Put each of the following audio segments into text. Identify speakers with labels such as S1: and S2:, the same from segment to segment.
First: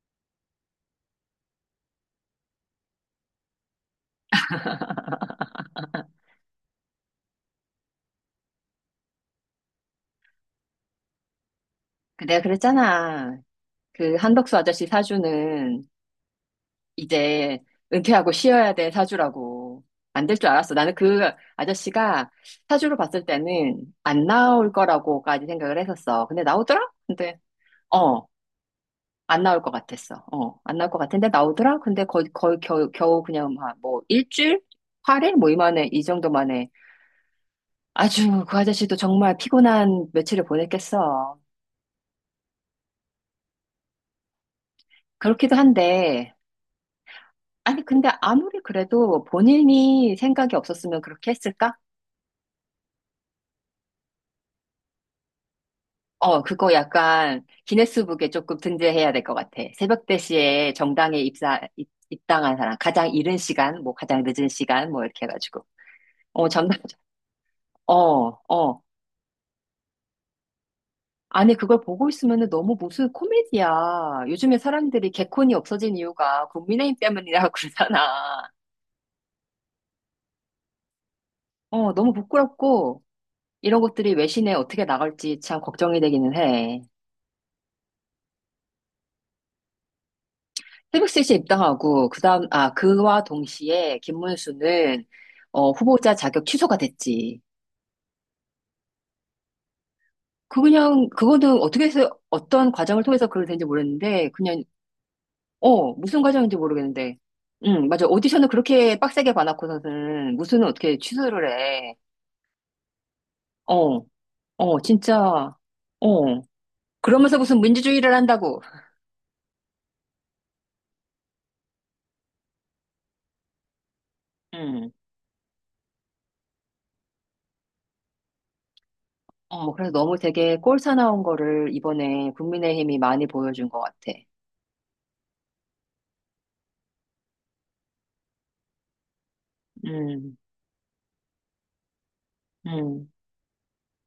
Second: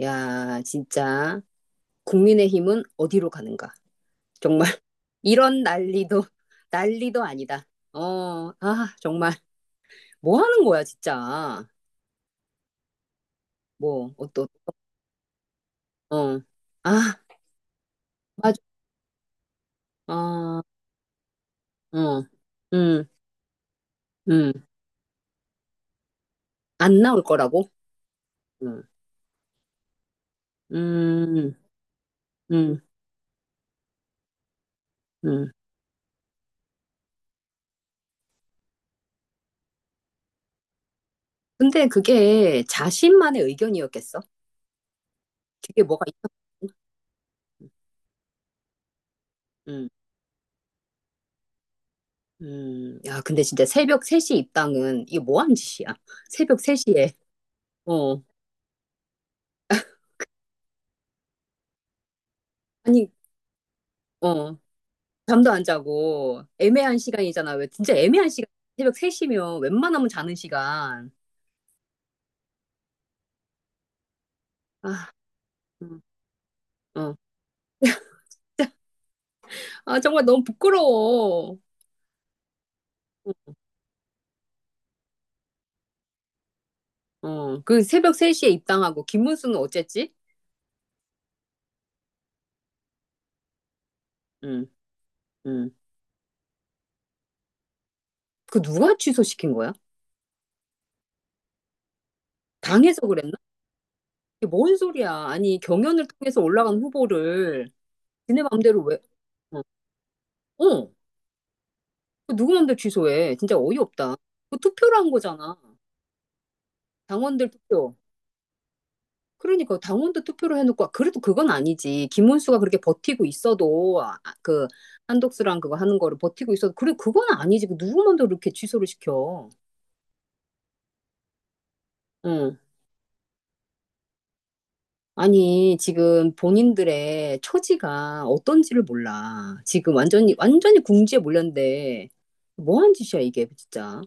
S1: 야, 진짜 국민의힘은 어디로 가는가? 정말 이런 난리도 아니다. 어, 아, 정말 뭐 하는 거야, 진짜.
S2: 그 내가 그랬잖아.
S1: 뭐,
S2: 그
S1: 어떠,
S2: 한덕수 아저씨 사주는
S1: 어, 아,
S2: 이제 은퇴하고
S1: 맞아,
S2: 쉬어야 돼 사주라고. 안 될 줄
S1: 어,
S2: 알았어. 나는 그
S1: 어,
S2: 아저씨가 사주로
S1: 음,
S2: 봤을 때는 안
S1: 음,
S2: 나올 거라고까지 생각을 했었어. 근데 나오더라?
S1: 안 나올
S2: 근데,
S1: 거라고.
S2: 어,
S1: 음,
S2: 안 나올 것 같았어. 안 나올 것 같은데
S1: 음,
S2: 나오더라? 근데 거의
S1: 음,
S2: 겨우 그냥 막 뭐 일주일? 8일?
S1: 음.
S2: 뭐 이 정도 만에. 아주 그 아저씨도 정말 피곤한 며칠을 보냈겠어.
S1: 근데 그게 자신만의 의견이었겠어?
S2: 그렇기도
S1: 그게 뭐가 있어?
S2: 한데, 아니, 근데 아무리 그래도
S1: 음,
S2: 본인이 생각이 없었으면 그렇게 했을까?
S1: 야, 근데 진짜 새벽 3시 입당은 이게 뭐 하는 짓이야? 새벽
S2: 그거
S1: 3시에.
S2: 약간
S1: 어.
S2: 기네스북에 조금 등재해야 될 것 같아. 새벽 4시에 정당에 입당한 사람.
S1: 아니,
S2: 가장 이른 시간, 뭐 가장 늦은
S1: 어,
S2: 시간, 뭐 이렇게
S1: 잠도 안
S2: 해가지고.
S1: 자고
S2: 어,
S1: 애매한 시간이잖아. 왜 진짜
S2: 어,
S1: 애매한 시간.
S2: 어.
S1: 새벽 3시면 웬만하면 자는 시간.
S2: 아니, 그걸 보고 있으면 너무 무슨 코미디야. 요즘에
S1: 아,
S2: 사람들이 개콘이 없어진
S1: 음,
S2: 이유가 국민의힘
S1: 어.
S2: 때문이라고 그러잖아.
S1: 아, 정말 너무 부끄러워.
S2: 어, 너무 부끄럽고, 이런 것들이 외신에 어떻게 나갈지 참 걱정이 되기는 해.
S1: 어, 그 새벽 3시에 입당하고 김문수는 어쨌지?
S2: 새벽 3시에 입당하고 그다음 그와 동시에
S1: 응,
S2: 김문수는
S1: 응.
S2: 후보자 자격 취소가 됐지.
S1: 그 누가 취소시킨 거야?
S2: 그 그냥 그거는 어떻게 해서 어떤
S1: 당에서
S2: 과정을 통해서
S1: 그랬나?
S2: 그걸 된지 모르겠는데
S1: 이게
S2: 그냥
S1: 뭔 소리야? 아니, 경연을
S2: 무슨
S1: 통해서
S2: 과정인지
S1: 올라간
S2: 모르겠는데
S1: 후보를
S2: 응 맞아
S1: 지네
S2: 오디션을
S1: 맘대로 왜?
S2: 그렇게 빡세게
S1: 어,
S2: 봐놓고서는 무수는
S1: 어.
S2: 어떻게 취소를 해.
S1: 그 누구 맘대로 취소해? 진짜
S2: 어
S1: 어이없다. 그 투표로 한
S2: 진짜
S1: 거잖아.
S2: 어 그러면서
S1: 당원들
S2: 무슨
S1: 투표.
S2: 민주주의를 한다고.
S1: 그러니까 당원도 투표를 해놓고 아, 그래도 그건 아니지. 김문수가 그렇게 버티고 있어도 아, 아, 그
S2: 응.
S1: 한독수랑 그거 하는 거를 버티고 있어도 그래 그건 아니지. 그 누구만도 이렇게 취소를 시켜.
S2: 그래서 너무 되게 꼴사나운 거를 이번에
S1: 응.
S2: 국민의힘이 많이 보여준 것 같아.
S1: 아니 지금 본인들의 처지가 어떤지를 몰라. 지금 완전히
S2: 음,
S1: 완전히 궁지에 몰렸는데 뭐한
S2: 음.
S1: 짓이야 이게 진짜.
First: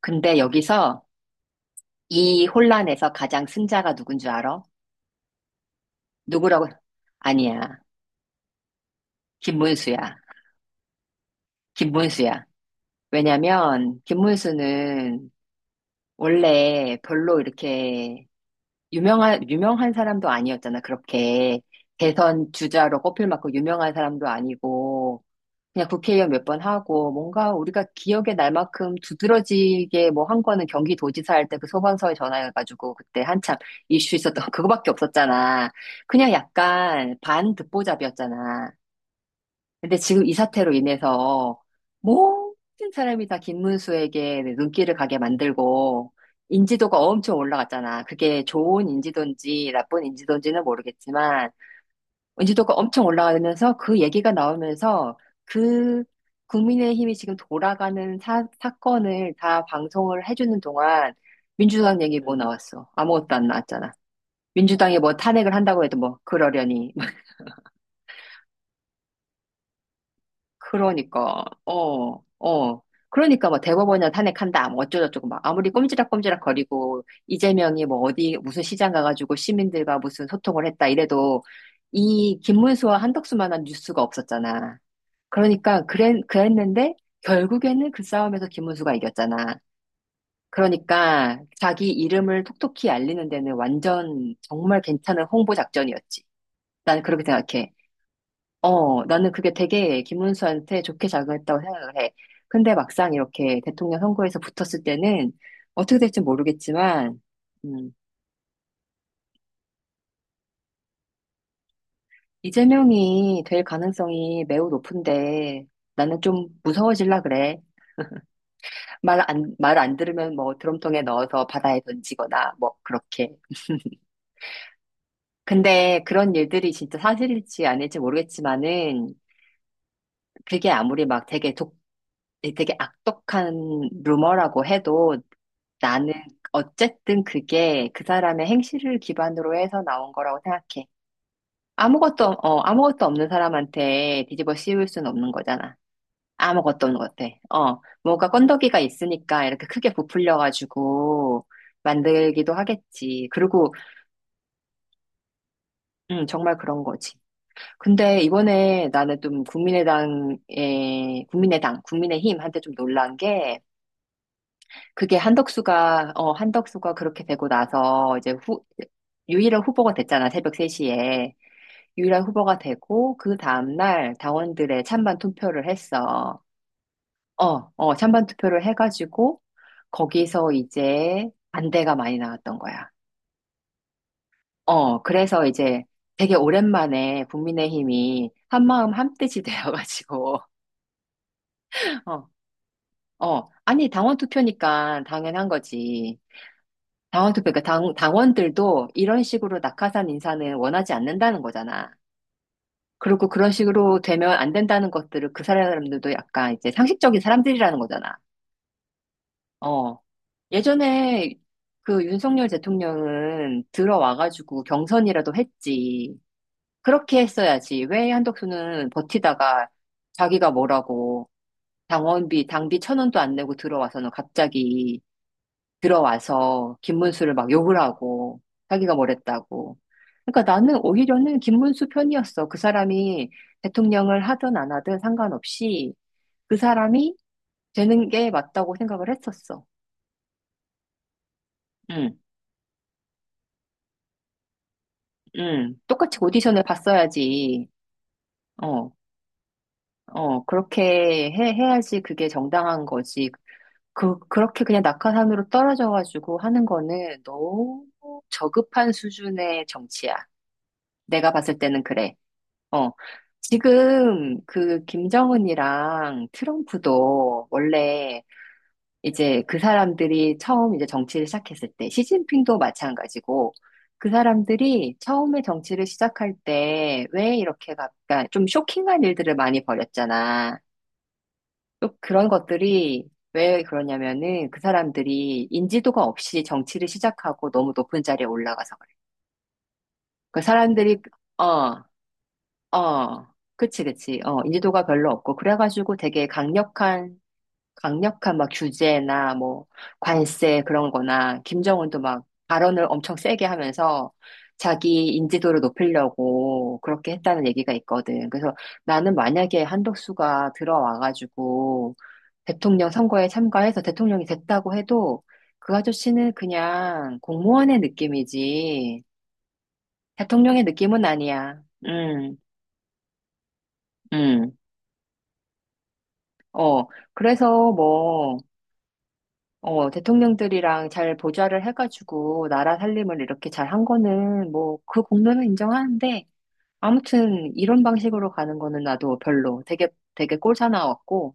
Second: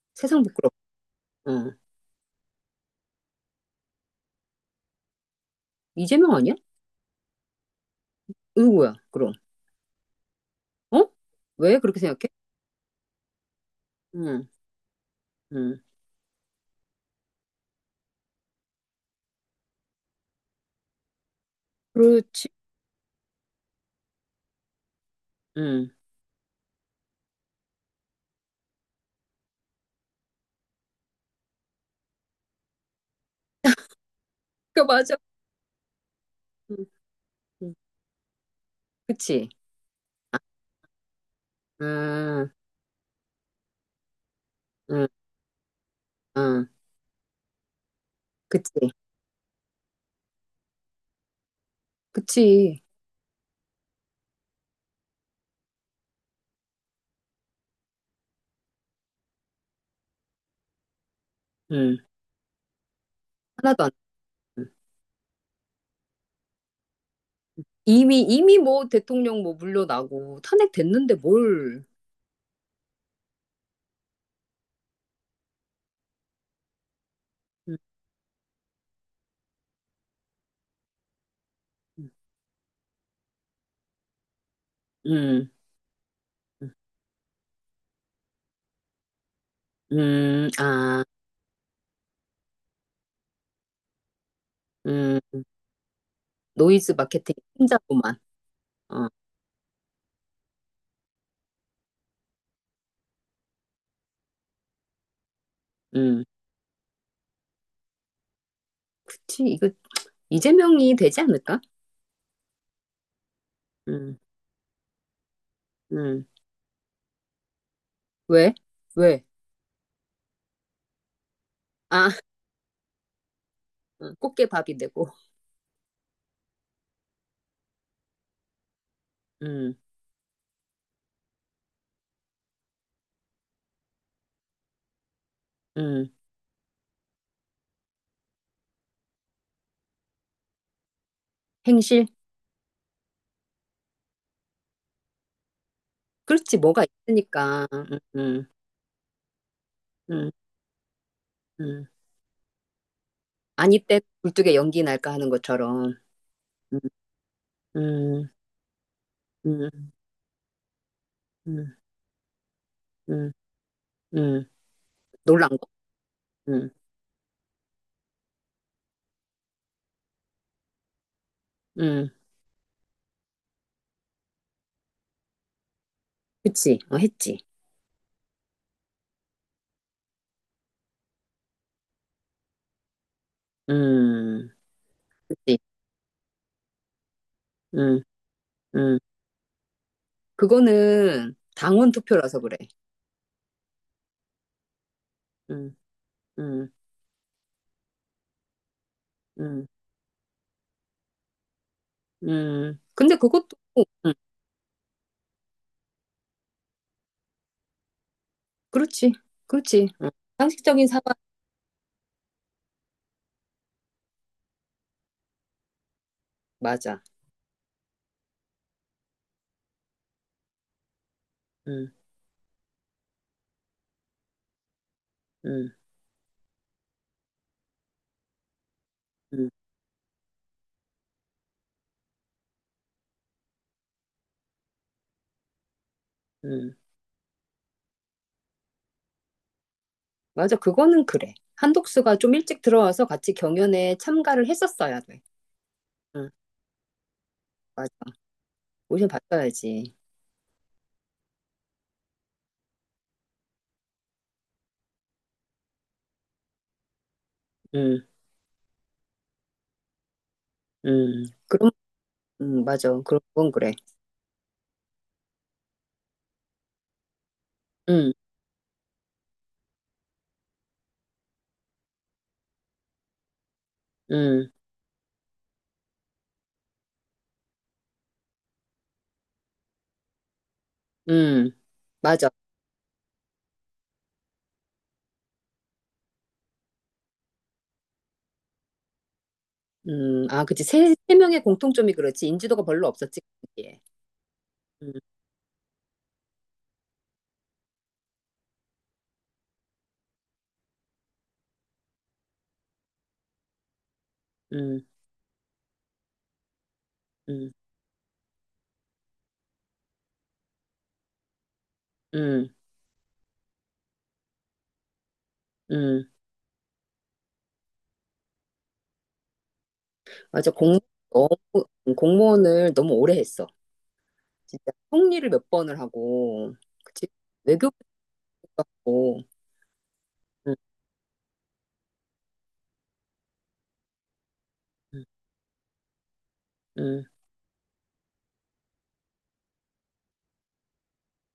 S2: 근데
S1: 세상 부끄럽.
S2: 여기서
S1: 응.
S2: 이 혼란에서 가장 승자가 누군 줄 알아?
S1: 이재명 아니야?
S2: 누구라고? 아니야.
S1: 누구야 그럼?
S2: 김문수야.
S1: 어? 왜 그렇게 생각해?
S2: 김문수야. 왜냐면
S1: 응.
S2: 김문수는
S1: 응.
S2: 원래 별로 이렇게 유명한 사람도 아니었잖아. 그렇게
S1: 그렇지.
S2: 대선 주자로 꼽힐 만큼 유명한 사람도 아니고 그냥
S1: 응.
S2: 국회의원 몇 번 하고 뭔가 우리가 기억에 날 만큼 두드러지게 뭐 한 거는 경기도지사 할 때 그 소방서에 전화해가지고 그때 한참 이슈 있었던
S1: 그
S2: 그거밖에
S1: 맞아.
S2: 없었잖아. 그냥
S1: 응.
S2: 약간
S1: 응.
S2: 반듣보잡이었잖아.
S1: 그치.
S2: 근데 지금 이 사태로 인해서
S1: 아,
S2: 모든 사람이 다 김문수에게 눈길을 가게
S1: 응,
S2: 만들고
S1: 응,
S2: 인지도가 엄청 올라갔잖아. 그게 좋은
S1: 그치.
S2: 인지도인지 나쁜 인지도인지는 모르겠지만 인지도가
S1: 그치.
S2: 엄청 올라가면서 그 얘기가 나오면서 그 국민의힘이 지금 돌아가는 사건을 다 방송을 해주는 동안
S1: 응.
S2: 민주당 얘기 뭐 나왔어? 아무것도 안
S1: 하나도 안.
S2: 나왔잖아.
S1: 응.
S2: 민주당이 뭐 탄핵을 한다고 해도 뭐 그러려니.
S1: 이미 뭐 대통령 뭐 물러나고 탄핵됐는데
S2: 그러니까,
S1: 뭘.
S2: 어, 어. 그러니까 뭐 대법원이나 탄핵한다, 뭐 어쩌고저쩌고 막 아무리 꼼지락꼼지락 거리고
S1: 응,
S2: 이재명이 뭐 어디 무슨 시장 가가지고 시민들과 무슨 소통을 했다 이래도
S1: 응,
S2: 이 김문수와 한덕수만한 뉴스가 없었잖아.
S1: 응,
S2: 그러니까 그랬는데 결국에는 그 싸움에서 김문수가 이겼잖아.
S1: 아,
S2: 그러니까 자기 이름을 톡톡히 알리는 데는 완전 정말 괜찮은
S1: 응.
S2: 홍보 작전이었지.
S1: 노이즈
S2: 나는 그렇게
S1: 마케팅
S2: 생각해.
S1: 혼자로만.
S2: 어,
S1: 어,
S2: 나는 그게 되게 김문수한테 좋게 작용했다고 생각을 해. 근데 막상 이렇게 대통령 선거에서 붙었을 때는 어떻게 될지
S1: 응.
S2: 모르겠지만, 음,
S1: 그치. 이거 이재명이 되지 않을까?
S2: 이재명이 될
S1: 응,
S2: 가능성이 매우 높은데 나는
S1: 응.
S2: 좀 무서워질라 그래.
S1: 왜? 왜?
S2: 말 안 들으면 뭐 드럼통에 넣어서 바다에
S1: 아,
S2: 던지거나 뭐 그렇게.
S1: 꽃게 밥이 되고.
S2: 근데 그런 일들이 진짜 사실일지 아닐지 모르겠지만은
S1: 응,
S2: 그게 아무리 막 되게 악독한 루머라고 해도
S1: 응.
S2: 나는 어쨌든 그게 그 사람의 행실을 기반으로 해서 나온 거라고 생각해.
S1: 행실?
S2: 아무것도 없는 사람한테 뒤집어 씌울 수는 없는 거잖아.
S1: 그렇지. 뭐가
S2: 아무것도 없는 것 같아.
S1: 있으니까.
S2: 어,
S1: 응,
S2: 뭐가
S1: 응,
S2: 건더기가 있으니까 이렇게 크게
S1: 응.
S2: 부풀려가지고
S1: 응.
S2: 만들기도 하겠지. 그리고,
S1: 아니 때 굴뚝에 연기 날까 하는 것처럼.
S2: 정말
S1: 음,
S2: 그런 거지. 근데
S1: 음,
S2: 이번에 나는 좀
S1: 음, 음,
S2: 국민의힘한테 좀 놀란
S1: 음,
S2: 게
S1: 음.
S2: 그게
S1: 놀란 거. 음,
S2: 한덕수가 그렇게 되고 나서 이제 유일한 후보가 됐잖아, 새벽 3시에.
S1: 음.
S2: 유일한 후보가 되고 그 다음날 당원들의 찬반 투표를 했어.
S1: 그치. 어, 했지.
S2: 찬반 투표를 해가지고 거기서 이제 반대가 많이 나왔던 거야.
S1: 음,
S2: 그래서
S1: 그치.
S2: 이제 되게 오랜만에
S1: 음,
S2: 국민의힘이 한마음
S1: 음.
S2: 한뜻이 되어가지고,
S1: 그거는 당원 투표라서 그래.
S2: 아니, 당원 투표니까 당연한
S1: 음,
S2: 거지.
S1: 음,
S2: 당원 투표, 그러니까 당원들도 이런 식으로
S1: 음,
S2: 낙하산 인사는 원하지 않는다는 거잖아.
S1: 근데
S2: 그리고
S1: 그것도,
S2: 그런 식으로
S1: 음,
S2: 되면 안 된다는 것들을 그 사람들도 약간 이제 상식적인 사람들이라는 거잖아.
S1: 그렇지. 그렇지.
S2: 어.
S1: 어. 상식적인 사과.
S2: 예전에 그 윤석열 대통령은 들어와가지고 경선이라도 했지.
S1: 맞아.
S2: 그렇게 했어야지. 왜 한덕수는 버티다가 자기가 뭐라고
S1: 음,
S2: 당비 천 원도 안 내고 들어와서는 갑자기
S1: 음,
S2: 들어와서 김문수를 막 욕을 하고 자기가
S1: 음,
S2: 뭐랬다고. 그러니까 나는 오히려는 김문수 편이었어. 그 사람이 대통령을 하든 안 하든 상관없이 그
S1: 음.
S2: 사람이 되는 게 맞다고 생각을 했었어.
S1: 맞아. 그거는 그래. 한독수가
S2: 응.
S1: 좀 일찍 들어와서 같이 경연에 참가를 했었어야 돼.
S2: 응, 똑같이
S1: 응,
S2: 오디션을 봤어야지.
S1: 맞아.
S2: 어,
S1: 오션 바꿔야지.
S2: 그렇게 해야지 그게 정당한 거지. 그렇게 그냥 낙하산으로 떨어져가지고 하는 거는 너무
S1: 응,
S2: 저급한 수준의 정치야.
S1: 응.
S2: 내가 봤을
S1: 그럼,
S2: 때는 그래.
S1: 응, 맞아.
S2: 어.
S1: 그런 건 그래.
S2: 지금 그 김정은이랑 트럼프도
S1: 응,
S2: 원래 이제 그 사람들이 처음 이제 정치를 시작했을 때, 시진핑도 마찬가지고, 그
S1: 응,
S2: 사람들이 처음에 정치를 시작할 때, 왜 이렇게, 그러니까 좀 쇼킹한 일들을 많이 벌였잖아.
S1: 응.
S2: 또
S1: 맞아.
S2: 그런 것들이 왜 그러냐면은 그 사람들이 인지도가 없이 정치를 시작하고 너무 높은 자리에 올라가서 그래. 그
S1: 아, 그치. 세,
S2: 사람들이,
S1: 세 명의
S2: 어,
S1: 공통점이 그렇지. 인지도가 별로 없었지,
S2: 어,
S1: 거기에.
S2: 그치, 그치. 어, 인지도가
S1: 음,
S2: 별로 없고, 그래가지고 되게 강력한 막 규제나 뭐 관세 그런 거나 김정은도 막 발언을 엄청 세게 하면서
S1: 음,
S2: 자기 인지도를 높이려고 그렇게 했다는
S1: 음,
S2: 얘기가 있거든. 그래서 나는 만약에 한덕수가 들어와가지고
S1: 음,
S2: 대통령 선거에 참가해서 대통령이 됐다고 해도 그
S1: 음.
S2: 아저씨는 그냥 공무원의 느낌이지
S1: 맞아.
S2: 대통령의
S1: 공,
S2: 느낌은
S1: 너무,
S2: 아니야.
S1: 공무원을 너무 오래 했어.
S2: 음.
S1: 진짜. 통리를 몇 번을 하고,
S2: 어,
S1: 그치.
S2: 그래서
S1: 외교부도
S2: 뭐
S1: 하고, 음,
S2: 대통령들이랑 잘 보좌를 해가지고 나라 살림을 이렇게 잘 한 거는 뭐 그
S1: 음,
S2: 공로는 인정하는데
S1: 음.
S2: 아무튼 이런 방식으로 가는 거는 나도 별로 되게 꼴사나웠고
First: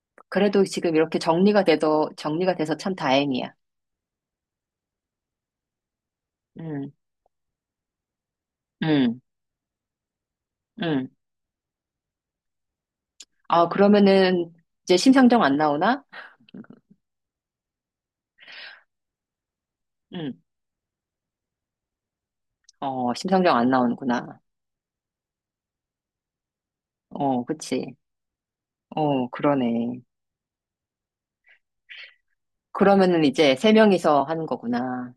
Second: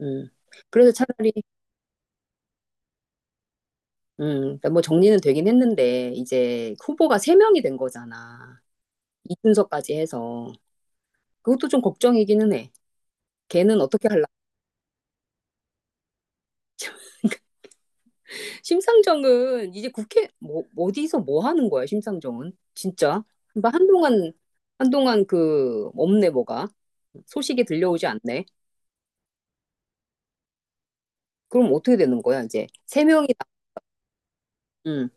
S1: 음.
S2: 그래도
S1: 그래서
S2: 지금 이렇게
S1: 차라리,
S2: 정리가 돼서 참 다행이야.
S1: 그러니까 뭐 정리는 되긴 했는데, 이제
S2: 음,
S1: 후보가 세 명이 된 거잖아.
S2: 음,
S1: 이준석까지 해서
S2: 음.
S1: 그것도 좀 걱정이기는 해.
S2: 아,
S1: 걔는 어떻게 할라?
S2: 그러면은 이제 심상정 안 나오나?
S1: 심상정은 이제 국회
S2: 음,
S1: 뭐 어디서 뭐 하는 거야, 심상정은? 진짜.
S2: 심상정 안
S1: 그러니까 한동안
S2: 나오는구나.
S1: 한동안 그 없네 뭐가
S2: 어,
S1: 소식이
S2: 그치.
S1: 들려오지 않네.
S2: 어, 그러네.
S1: 그럼 어떻게 되는 거야, 이제? 세
S2: 그러면은
S1: 명이 다.
S2: 이제 세 명이서 하는
S1: 음.
S2: 거구나.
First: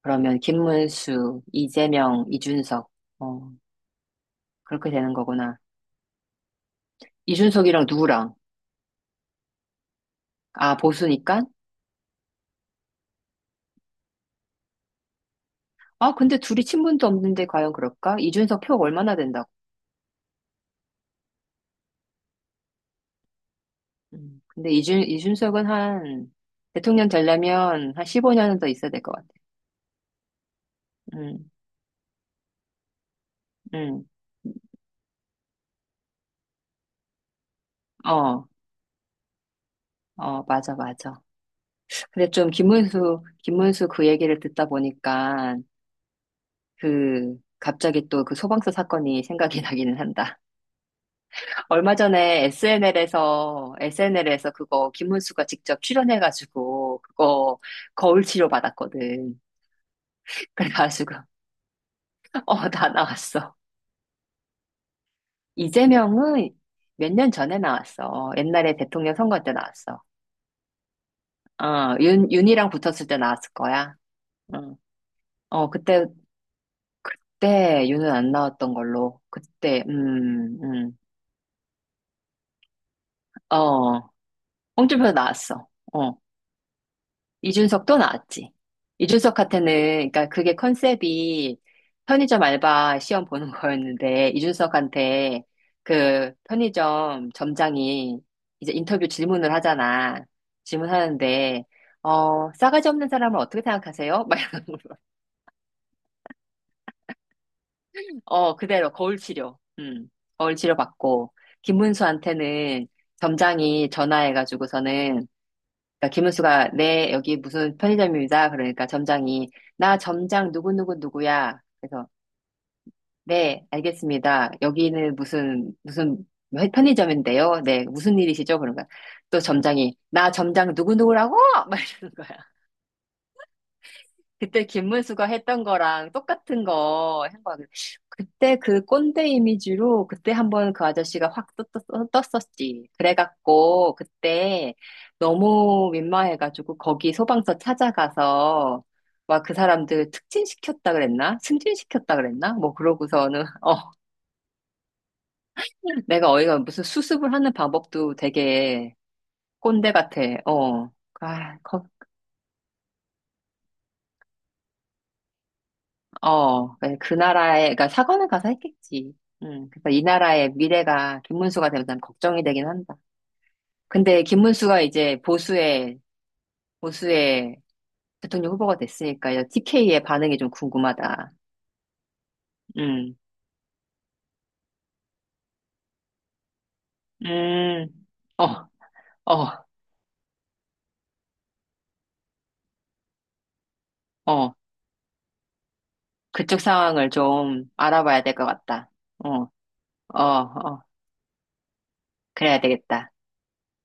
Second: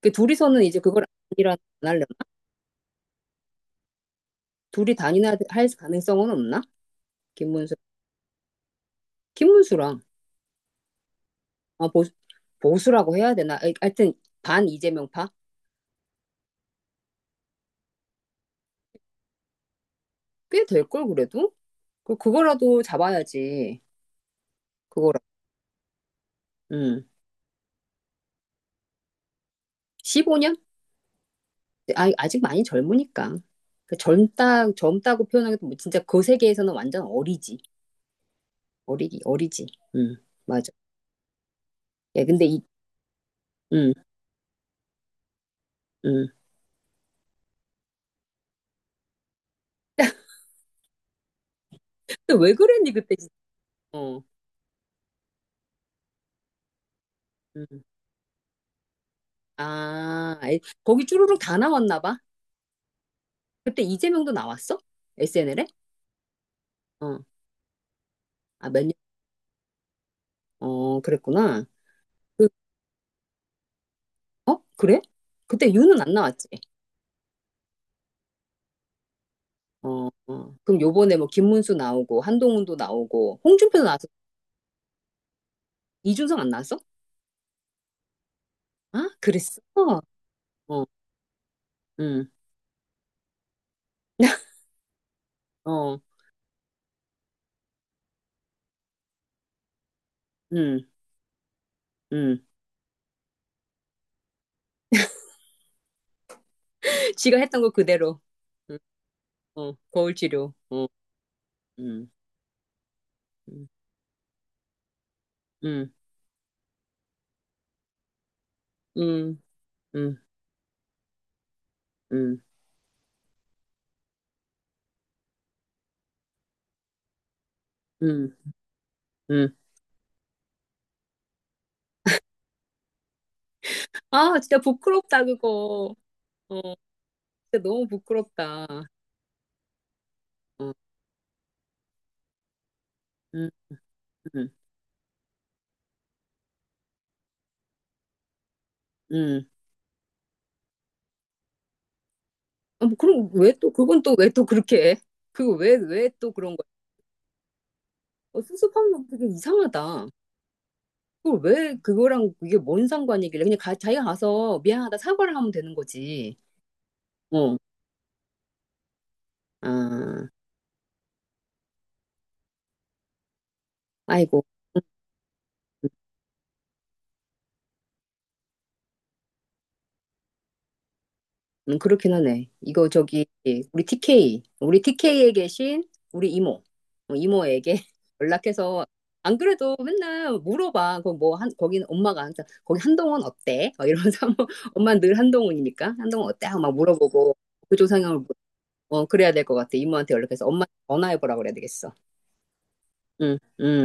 S1: 그
S2: 그러면
S1: 둘이서는 이제 그걸
S2: 김문수,
S1: 아니라 안 하려나?
S2: 이재명, 이준석. 어, 그렇게
S1: 둘이
S2: 되는
S1: 단일화
S2: 거구나.
S1: 할 가능성은 없나? 김문수.
S2: 이준석이랑 누구랑?
S1: 김문수랑
S2: 아, 보수니까?
S1: 아 보수, 보수라고 해야 되나? 아이, 하여튼 반 이재명파?
S2: 아, 근데 둘이 친분도 없는데 과연 그럴까? 이준석 표가 얼마나 된다고?
S1: 꽤 될걸 그래도? 그 그거라도 잡아야지.
S2: 근데
S1: 그거랑.
S2: 이준석은
S1: 음.
S2: 대통령 되려면 한 15년은 더 있어야 될 것 같아.
S1: 15년?
S2: 음,
S1: 아, 아직 많이 젊으니까. 그
S2: 음.
S1: 젊다고 표현하기도 뭐 진짜 그 세계에서는 완전 어리지.
S2: 어,
S1: 어리기, 어리지. 음, 맞아.
S2: 맞아, 맞아.
S1: 야,
S2: 근데
S1: 근데
S2: 좀
S1: 이,
S2: 김문수
S1: 음,
S2: 그 얘기를 듣다 보니까
S1: 음.
S2: 그 갑자기 또 그 소방서 사건이 생각이 나기는 한다. 얼마
S1: 근데
S2: 전에
S1: 왜 그랬니, 그때 진짜. 어,
S2: SNL에서 그거 김문수가 직접 출연해가지고, 그거
S1: 음.
S2: 거울 치료 받았거든.
S1: 아, 아이, 거기
S2: 그래가지고,
S1: 쭈루룩 다 나왔나 봐.
S2: 어, 다 나왔어.
S1: 그때 이재명도 나왔어? SNL에?
S2: 이재명은 몇
S1: 어,
S2: 년 전에 나왔어.
S1: 아,
S2: 옛날에
S1: 몇 년?
S2: 대통령 선거 때 나왔어.
S1: 어, 그랬구나. 그,
S2: 윤이랑 붙었을 때 나왔을 거야.
S1: 어?
S2: 응.
S1: 그래?
S2: 어,
S1: 그때 유는 안 나왔지.
S2: 그때 윤은 안 나왔던 걸로. 그때,
S1: 어, 어. 그럼 요번에 뭐 김문수 나오고, 한동훈도 나오고, 홍준표도 나왔어.
S2: 어, 홍준표 나왔어. 어.
S1: 이준석 안 나왔어?
S2: 이준석도 나왔지.
S1: 아, 그랬어?
S2: 이준석한테는, 그러니까 그게
S1: 어,
S2: 컨셉이
S1: 응,
S2: 편의점 알바 시험 보는 거였는데, 이준석한테
S1: 어,
S2: 그 편의점 점장이 이제 인터뷰 질문을 하잖아.
S1: 응,
S2: 질문하는데,
S1: 응.
S2: 싸가지 없는 사람을 어떻게 생각하세요? 막 이런 거.
S1: 지가 했던 거 그대로.
S2: 어,
S1: 응,
S2: 그대로 거울 치료.
S1: 어, 거울 치료.
S2: 거울 치료
S1: 어,
S2: 받고,
S1: 응,
S2: 김문수한테는
S1: 응,
S2: 점장이 전화해가지고서는
S1: 응,
S2: 그러니까 김은수가 네 여기 무슨 편의점입니다. 그러니까
S1: 응,
S2: 점장이 나
S1: 응,
S2: 점장 누구누구 누구야. 그래서
S1: 응,
S2: 네 알겠습니다. 여기는 무슨 무슨 편의점인데요. 네 무슨
S1: 응.
S2: 일이시죠? 그런 거야. 또
S1: 응.
S2: 점장이 나 점장 누구누구라고 막 이러는 거야.
S1: 아, 진짜
S2: 그때
S1: 부끄럽다,
S2: 김문수가 했던
S1: 그거.
S2: 거랑
S1: 어,
S2: 똑같은 거 한 거야.
S1: 진짜 너무
S2: 그때
S1: 부끄럽다.
S2: 그 꼰대 이미지로 그때
S1: 어,
S2: 한번 그 아저씨가 확 떴었지.
S1: 응,
S2: 그래갖고
S1: 응,
S2: 그때 너무 민망해가지고 거기 소방서 찾아가서 막
S1: 응.
S2: 그 사람들 특진시켰다 그랬나? 승진시켰다 그랬나? 뭐
S1: 아, 뭐 그럼
S2: 그러고서는
S1: 왜 또, 그건 또 왜 또 그렇게 해? 그거 왜, 왜
S2: 내가
S1: 또 그런
S2: 어이가
S1: 거야?
S2: 무슨 수습을 하는 방법도
S1: 어, 수습하는
S2: 되게
S1: 거 되게
S2: 꼰대
S1: 이상하다.
S2: 같아. 어.
S1: 그걸
S2: 아,
S1: 왜 그거랑 이게 뭔 상관이길래 그냥 가, 자기가 가서 미안하다 사과를 하면 되는 거지.
S2: 네,
S1: 어,
S2: 그러니까 사관을 가서 했겠지. 그래서 이
S1: 아,
S2: 나라의 미래가 김문수가 되면 난 걱정이 되긴 한다. 근데
S1: 아이고.
S2: 김문수가 이제 보수의 대통령 후보가 됐으니까 이제 TK의 반응이 좀 궁금하다.
S1: 그렇긴 하네. 이거
S2: 음,
S1: 저기, 우리 TK, 우리 TK에 계신 우리 이모, 어, 이모에게
S2: 음, 어,
S1: 연락해서, 안
S2: 어,
S1: 그래도 맨날 물어봐. 거기 뭐, 한, 거긴 엄마가 항상, 거기 한동훈 어때? 막 이러면서, 한번
S2: 어.
S1: 엄마는 늘 한동훈이니까, 한동훈 어때? 하고
S2: 그쪽
S1: 막
S2: 상황을
S1: 물어보고,
S2: 좀
S1: 그쪽 상황을,
S2: 알아봐야
S1: 물-
S2: 될 것 같다.
S1: 어, 그래야 될
S2: 어,
S1: 것 같아. 이모한테
S2: 어,
S1: 연락해서 엄마
S2: 어.
S1: 전화해보라 그래야 되겠어.
S2: 그래야 되겠다.
S1: 응.